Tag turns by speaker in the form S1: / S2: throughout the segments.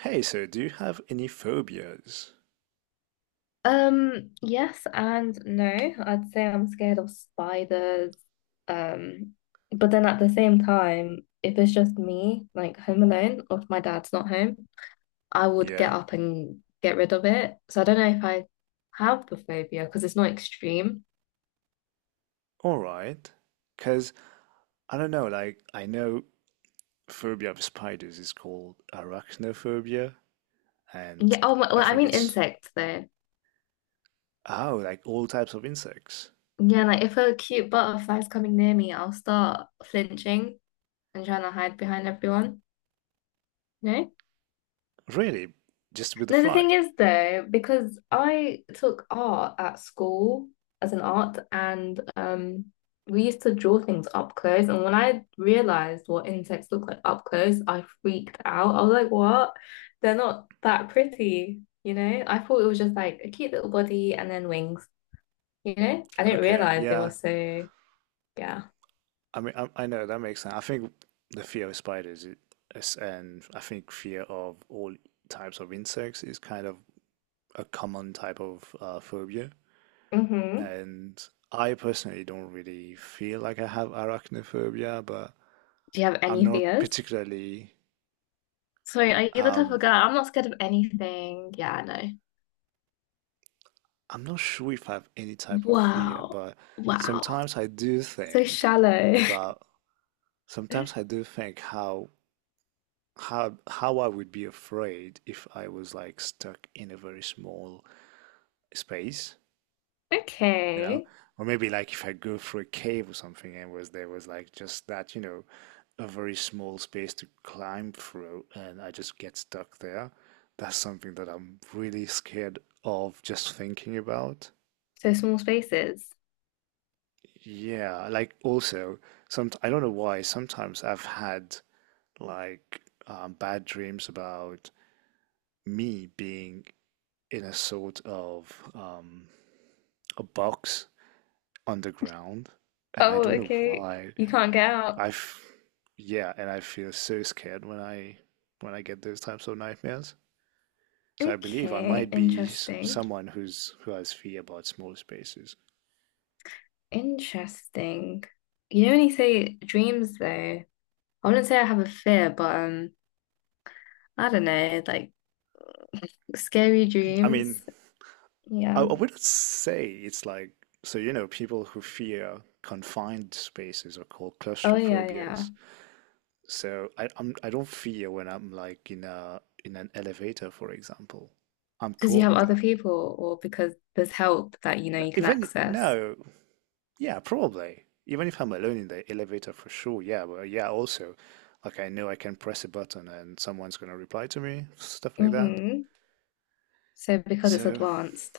S1: Hey, so do you have any phobias?
S2: Yes and no. I'd say I'm scared of spiders. Um, but then at the same time, if it's just me, like home alone, or if my dad's not home, I would get
S1: Yeah,
S2: up and get rid of it. So I don't know if I have the phobia because it's not extreme.
S1: all right. Because, I don't know, like, I know phobia of spiders is called arachnophobia, and
S2: Yeah, oh, well,
S1: I
S2: I
S1: think
S2: mean
S1: it's,
S2: insects though.
S1: oh, like all types of insects.
S2: Yeah, like if a cute butterfly's coming near me, I'll start flinching and trying to hide behind everyone. No?
S1: Really? Just with the
S2: No, the
S1: fly?
S2: thing is though, because I took art at school as an art and we used to draw things up close and when I realized what insects look like up close, I freaked out. I was like, what? They're not that pretty, you know? I thought it was just like a cute little body and then wings, you know? I didn't
S1: Okay,
S2: realize they were
S1: yeah.
S2: so yeah.
S1: I mean, I know that makes sense. I think the fear of spiders is, and I think fear of all types of insects is kind of a common type of phobia.
S2: Mm-hmm.
S1: And I personally don't really feel like I have arachnophobia, but
S2: Do you have
S1: I'm
S2: any
S1: not
S2: fears?
S1: particularly,
S2: Sorry, are you the type
S1: um,
S2: of girl? I'm not scared of anything. Yeah, I know.
S1: I'm not sure if I have any type of fear,
S2: Wow.
S1: but
S2: Wow.
S1: sometimes I do
S2: So
S1: think
S2: shallow.
S1: about, sometimes I do think how I would be afraid if I was like stuck in a very small space. You know?
S2: Okay.
S1: Or maybe like if I go through a cave or something and was there was like just that, you know, a very small space to climb through and I just get stuck there. That's something that I'm really scared of just thinking about.
S2: So small spaces.
S1: Yeah, like also some I don't know why sometimes I've had like bad dreams about me being in a sort of a box underground, and I
S2: Oh,
S1: don't know
S2: okay.
S1: why.
S2: You can't get out.
S1: I, f- yeah, and I feel so scared when I get those types of nightmares. So I believe I
S2: Okay.
S1: might be
S2: Interesting.
S1: someone who has fear about small spaces.
S2: Interesting. You know when you say dreams though, I wouldn't say I have a fear, but I don't know, like scary
S1: I
S2: dreams.
S1: mean, I,
S2: Yeah.
S1: I wouldn't say it's like so you know people who fear confined spaces are called
S2: Oh yeah, yeah.
S1: claustrophobias. So I don't fear when I'm like in an elevator, for example. I'm
S2: Because you
S1: cool
S2: have
S1: with
S2: other
S1: that.
S2: people or because there's help that you know
S1: No,
S2: you can
S1: even
S2: access.
S1: no, yeah, probably. Even if I'm alone in the elevator for sure, yeah, but yeah, also, like I know I can press a button and someone's gonna reply to me, stuff like that.
S2: Mm-hmm. So because it's
S1: So,
S2: advanced.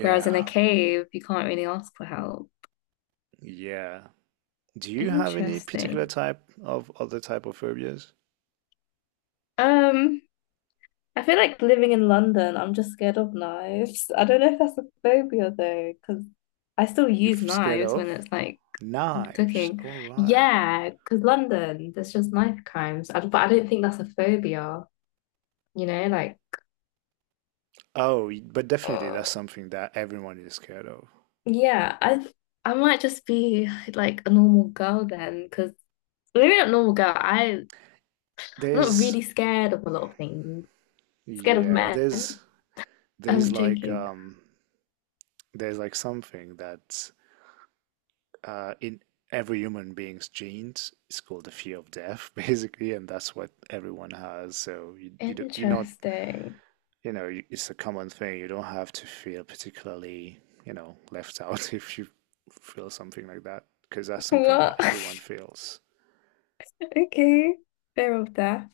S2: Whereas in a cave, you can't really ask for help.
S1: yeah. Do you have any particular
S2: Interesting.
S1: type of other type of phobias
S2: Um, I feel like living in London, I'm just scared of knives. I don't know if that's a phobia though, because I still
S1: you're
S2: use
S1: scared
S2: knives when
S1: of?
S2: it's like
S1: Knives,
S2: cooking.
S1: all right.
S2: Yeah, because London, there's just knife crimes. But I don't think that's a phobia, you know, like
S1: But definitely that's
S2: uh,
S1: something that everyone is scared of.
S2: yeah, I might just be like a normal girl then, because maybe not normal girl. I I'm not
S1: There's,
S2: really scared of a lot of things. Scared of
S1: yeah,
S2: men.
S1: there's
S2: I'm
S1: like,
S2: joking.
S1: um, there's like something that in every human being's genes is called the fear of death, basically, and that's what everyone has. So you're not
S2: Interesting.
S1: you know it's a common thing. You don't have to feel particularly you know left out if you feel something like that because that's something that
S2: What?
S1: everyone feels.
S2: Okay. Fear of death.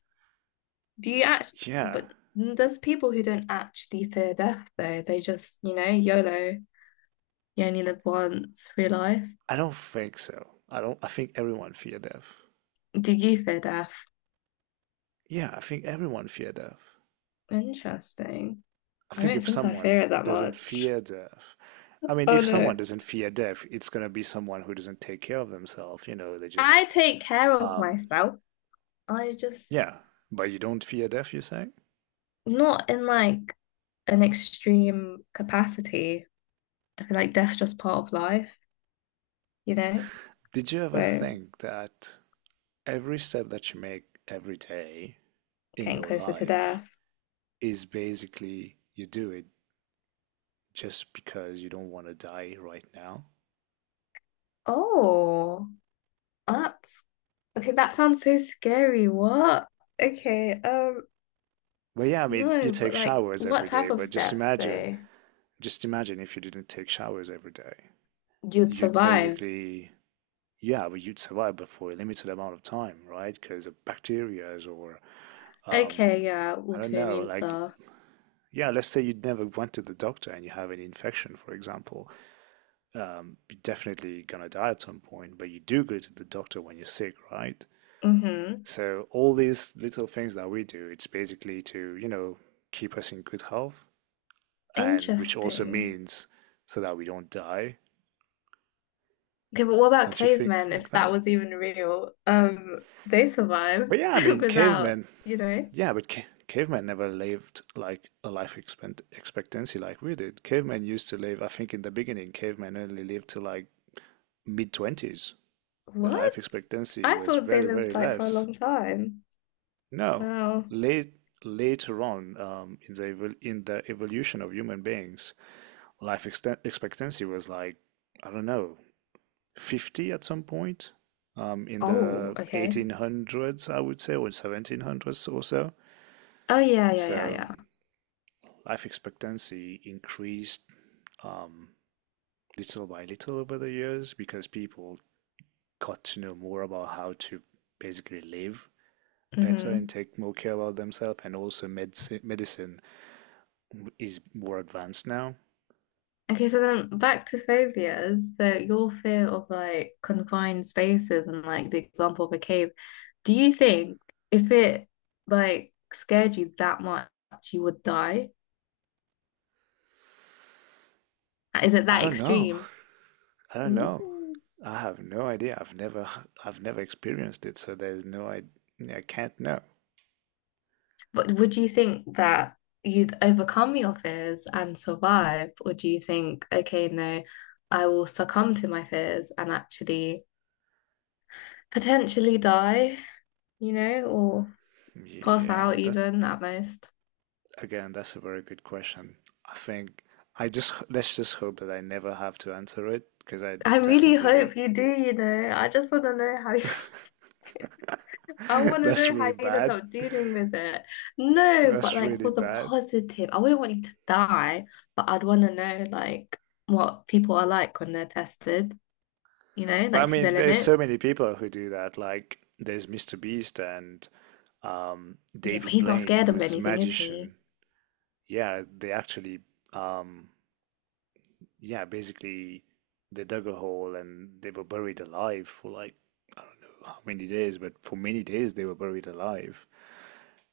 S2: Do you actually,
S1: Yeah,
S2: but there's people who don't actually fear death though. They just, you know, YOLO. You only live once, free life.
S1: I don't think so. I don't. I think everyone fear death.
S2: Do you fear death?
S1: Yeah, I think everyone fear death.
S2: Interesting.
S1: I
S2: I
S1: think
S2: don't
S1: if
S2: think I
S1: someone
S2: fear it that
S1: doesn't
S2: much.
S1: fear death, I mean,
S2: Oh
S1: if someone
S2: no.
S1: doesn't fear death, it's gonna be someone who doesn't take care of themselves. You know, they
S2: I
S1: just,
S2: take care of
S1: um,
S2: myself. I just,
S1: yeah. But you don't fear death, you say?
S2: not in like an extreme capacity. I feel like death's just part of life, you know?
S1: Did you ever
S2: So
S1: think that every step that you make every day in
S2: getting
S1: your
S2: closer to
S1: life
S2: death.
S1: is basically you do it just because you don't want to die right now?
S2: Oh. That's Okay, that sounds so scary. What? Okay,
S1: But yeah, I mean, you
S2: no,
S1: take
S2: but like,
S1: showers
S2: what
S1: every day,
S2: type of
S1: but
S2: steps though?
S1: just imagine if you didn't take showers every day.
S2: You'd
S1: You'd
S2: survive.
S1: basically yeah, but you'd survive but for a limited amount of time, right? Because of bacteria or
S2: Okay,
S1: um,
S2: yeah,
S1: I don't know,
S2: autoimmune
S1: like
S2: stuff.
S1: yeah, let's say you never went to the doctor and you have an infection, for example, you're definitely gonna die at some point. But you do go to the doctor when you're sick, right?
S2: Mm-hmm.
S1: So all these little things that we do, it's basically to you know keep us in good health, and which also
S2: Interesting.
S1: means so that we don't die.
S2: Okay, but what about
S1: Don't you think
S2: cavemen,
S1: like
S2: if that
S1: that?
S2: was even real? They
S1: But
S2: survived
S1: yeah, I mean,
S2: without,
S1: cavemen,
S2: you know,
S1: yeah, but ca cavemen never lived like a life expectancy like we did. Cavemen used to live, I think in the beginning, cavemen only lived to like mid 20s. The
S2: what?
S1: life expectancy
S2: I
S1: was
S2: thought they
S1: very, very
S2: lived like for a
S1: less.
S2: long time.
S1: No,
S2: Wow.
S1: late later on in the evol in the evolution of human beings, life exten expectancy was like, I don't know, 50 at some point. In
S2: Oh,
S1: the
S2: okay.
S1: 1800s, I would say, or 1700s or so.
S2: Oh yeah, yeah, yeah,
S1: So
S2: yeah.
S1: life expectancy increased um, little by little over the years because people got to know more about how to basically live better and
S2: Mm-hmm.
S1: take more care about themselves and also medicine is more advanced now.
S2: Okay, so then back to phobias. So your fear of like confined spaces and like the example of a cave, do you think if it like scared you that much, you would die? Is it
S1: I
S2: that
S1: don't know,
S2: extreme?
S1: I don't know,
S2: Ooh.
S1: I have no idea. I've never experienced it, so there's no I can't know.
S2: But would you think that you'd overcome your fears and survive? Or do you think, okay, no, I will succumb to my fears and actually potentially die, you know, or pass
S1: Yeah,
S2: out
S1: that's,
S2: even at most?
S1: again, that's a very good question. I think I just, let's just hope that I never have to answer it because I
S2: I really
S1: definitely want.
S2: hope you do, you know. I just want to know how you, I want to
S1: That's
S2: know
S1: really
S2: how you'd end
S1: bad.
S2: up dealing with it. No, but
S1: That's
S2: like
S1: really
S2: for the
S1: bad.
S2: positive, I wouldn't want you to die, but I'd want to know like what people are like when they're tested, you know,
S1: But I
S2: like to their
S1: mean, there's
S2: limits.
S1: so many people who do that. Like there's Mr. Beast and
S2: Yeah, but
S1: David
S2: he's not
S1: Blaine,
S2: scared of
S1: who's a
S2: anything, is he?
S1: magician. Yeah, they actually um, yeah, basically they dug a hole and they were buried alive for like I don't know how many days, but for many days they were buried alive.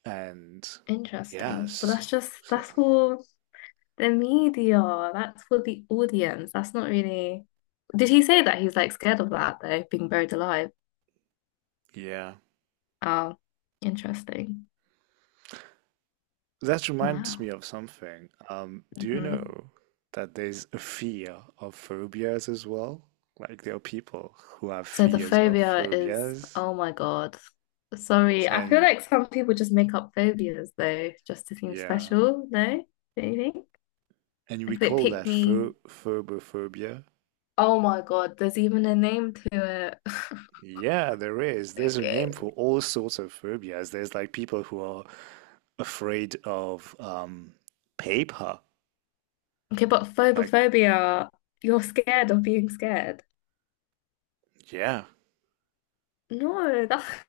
S1: And
S2: Interesting. But
S1: yes,
S2: that's just
S1: so
S2: that's for the media. That's for the audience. That's not really. Did he say that he's like scared of that though, being buried alive?
S1: yeah,
S2: Oh, interesting.
S1: that reminds me
S2: Wow.
S1: of something. Do you
S2: Hmm.
S1: know that there's a fear of phobias as well? Like there are people who have
S2: So the
S1: fears of
S2: phobia is,
S1: phobias,
S2: oh my God. Sorry, I feel
S1: and
S2: like some people just make up phobias though, just to seem
S1: yeah,
S2: special, no? Don't you think?
S1: and we
S2: Like if it
S1: call that
S2: picked me,
S1: phobophobia.
S2: oh my God, there's even a name to it.
S1: Yeah, there is. There's a name
S2: Okay.
S1: for all sorts of phobias. There's like people who are afraid of paper.
S2: Okay, but
S1: Like,
S2: phobophobia, you're scared of being scared.
S1: yeah.
S2: No, that's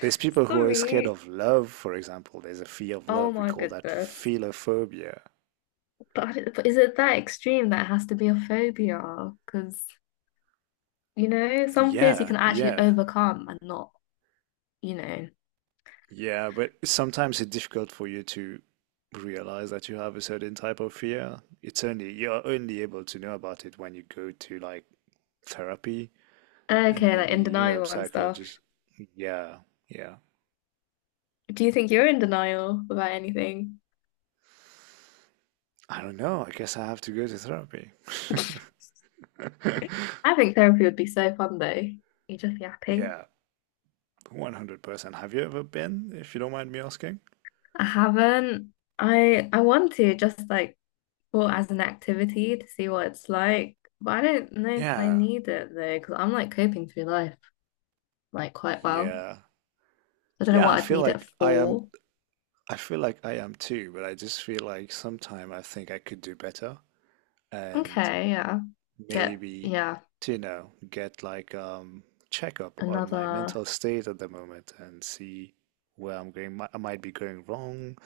S1: There's people who are scared
S2: sorry.
S1: of love, for example. There's a fear of
S2: Oh
S1: love. We
S2: my
S1: call that
S2: goodness.
S1: philophobia.
S2: But I don't- but is it that extreme that it has to be a phobia? Because, you know, some fears you
S1: Yeah,
S2: can actually
S1: yeah,
S2: overcome and not you know
S1: yeah. But sometimes it's difficult for you to realize that you have a certain type of fear. It's only, you're only able to know about it when you go to like therapy and
S2: Okay, like
S1: maybe,
S2: in
S1: you know,
S2: denial and stuff.
S1: psychologist. Yeah, yeah.
S2: Do you think you're in denial about anything?
S1: I don't know. I guess I have to go to therapy.
S2: I think therapy would be so fun though. You're just yapping.
S1: Yeah, 100%. Have you ever been, if you don't mind me asking?
S2: I haven't. I want to just like for as an activity to see what it's like, but I don't know if I
S1: Yeah.
S2: need it though, because I'm like coping through life like quite well.
S1: Yeah.
S2: I don't know
S1: Yeah, I
S2: what I'd
S1: feel
S2: need it
S1: like I am,
S2: for.
S1: I feel like I am too, but I just feel like sometime I think I could do better and
S2: Okay, yeah. Get
S1: maybe
S2: yeah,
S1: to, you know, get like checkup on my
S2: another.
S1: mental state at the moment and see where I'm going. I might be going wrong,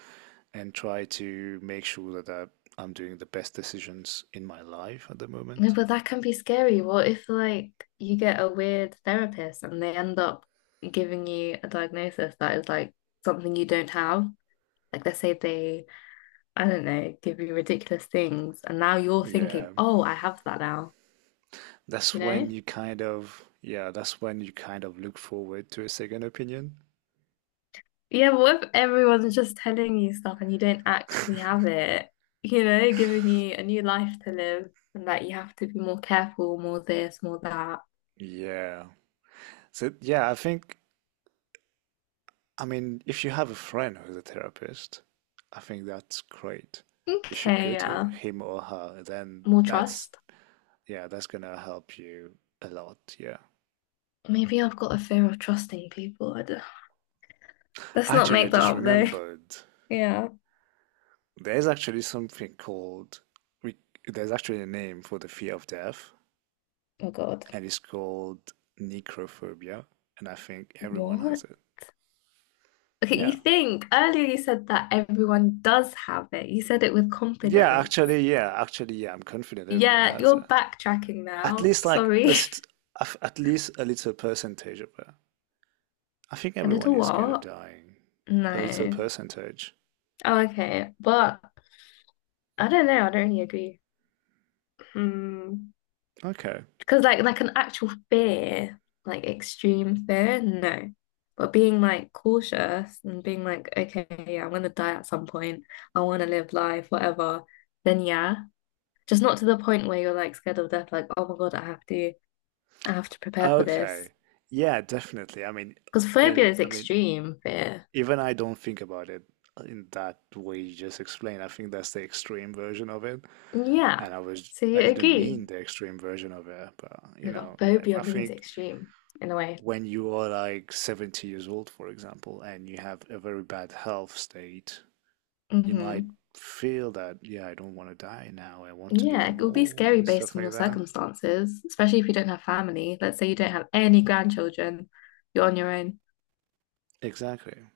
S1: and try to make sure that I'm doing the best decisions in my life at the
S2: No,
S1: moment.
S2: but that can be scary. What if like you get a weird therapist and they end up giving you a diagnosis that is like something you don't have? Like let's say they, I don't know, give you ridiculous things and now you're
S1: Yeah,
S2: thinking, oh, I have that now,
S1: that's
S2: you
S1: when
S2: know?
S1: you kind of, yeah, that's when you kind of look forward to a second opinion.
S2: Yeah, but what if everyone's just telling you stuff and you don't actually have it? You know, giving you a new life to live and that you have to be more careful, more this, more that.
S1: Yeah. So, yeah, I think, I mean, if you have a friend who's a therapist, I think that's great. You should
S2: Okay,
S1: go to
S2: yeah.
S1: him or her. Then
S2: More
S1: that's,
S2: trust.
S1: yeah, that's gonna help you a lot. Yeah.
S2: Maybe I've got a fear of trusting people. I don't, let's not
S1: Actually, I
S2: make that
S1: just
S2: up though.
S1: remembered
S2: Yeah.
S1: there's actually something called, we, there's actually a name for the fear of death,
S2: Oh God.
S1: and it's called necrophobia. And I think everyone
S2: What?
S1: has it.
S2: Okay, you
S1: Yeah.
S2: think earlier you said that everyone does have it. You said it with
S1: Yeah,
S2: confidence.
S1: actually, yeah, actually, yeah, I'm confident everyone
S2: Yeah,
S1: has it.
S2: you're backtracking
S1: At
S2: now.
S1: least like
S2: Sorry.
S1: at least a little percentage of it. I think
S2: A
S1: everyone
S2: little
S1: is scared of
S2: what?
S1: dying. A little
S2: No.
S1: percentage.
S2: Oh, okay. But I don't know. I don't really agree. Hmm.
S1: Okay.
S2: Because like an actual fear, like extreme fear, no. But being like cautious and being like, okay, yeah, I'm gonna die at some point. I wanna live life, whatever. Then yeah. Just not to the point where you're like scared of death, like, oh my God, I have to prepare for
S1: Okay.
S2: this.
S1: Yeah, definitely. I mean,
S2: Because phobia
S1: in,
S2: is
S1: I mean,
S2: extreme fear.
S1: even I don't think about it in that way you just explained. I think that's the extreme version of it.
S2: Yeah.
S1: And I was,
S2: So
S1: I
S2: you
S1: didn't
S2: agree.
S1: mean the extreme version of it, but you
S2: No, but
S1: know, I
S2: phobia means
S1: think
S2: extreme in a way.
S1: when you are like 70 years old, for example, and you have a very bad health state, you might
S2: Hmm.
S1: feel that, yeah, I don't want to die now. I want to
S2: Yeah,
S1: live
S2: it will be
S1: more
S2: scary
S1: and
S2: based
S1: stuff
S2: on your
S1: like that.
S2: circumstances, especially if you don't have family. Let's say you don't have any grandchildren, you're on your own.
S1: Exactly.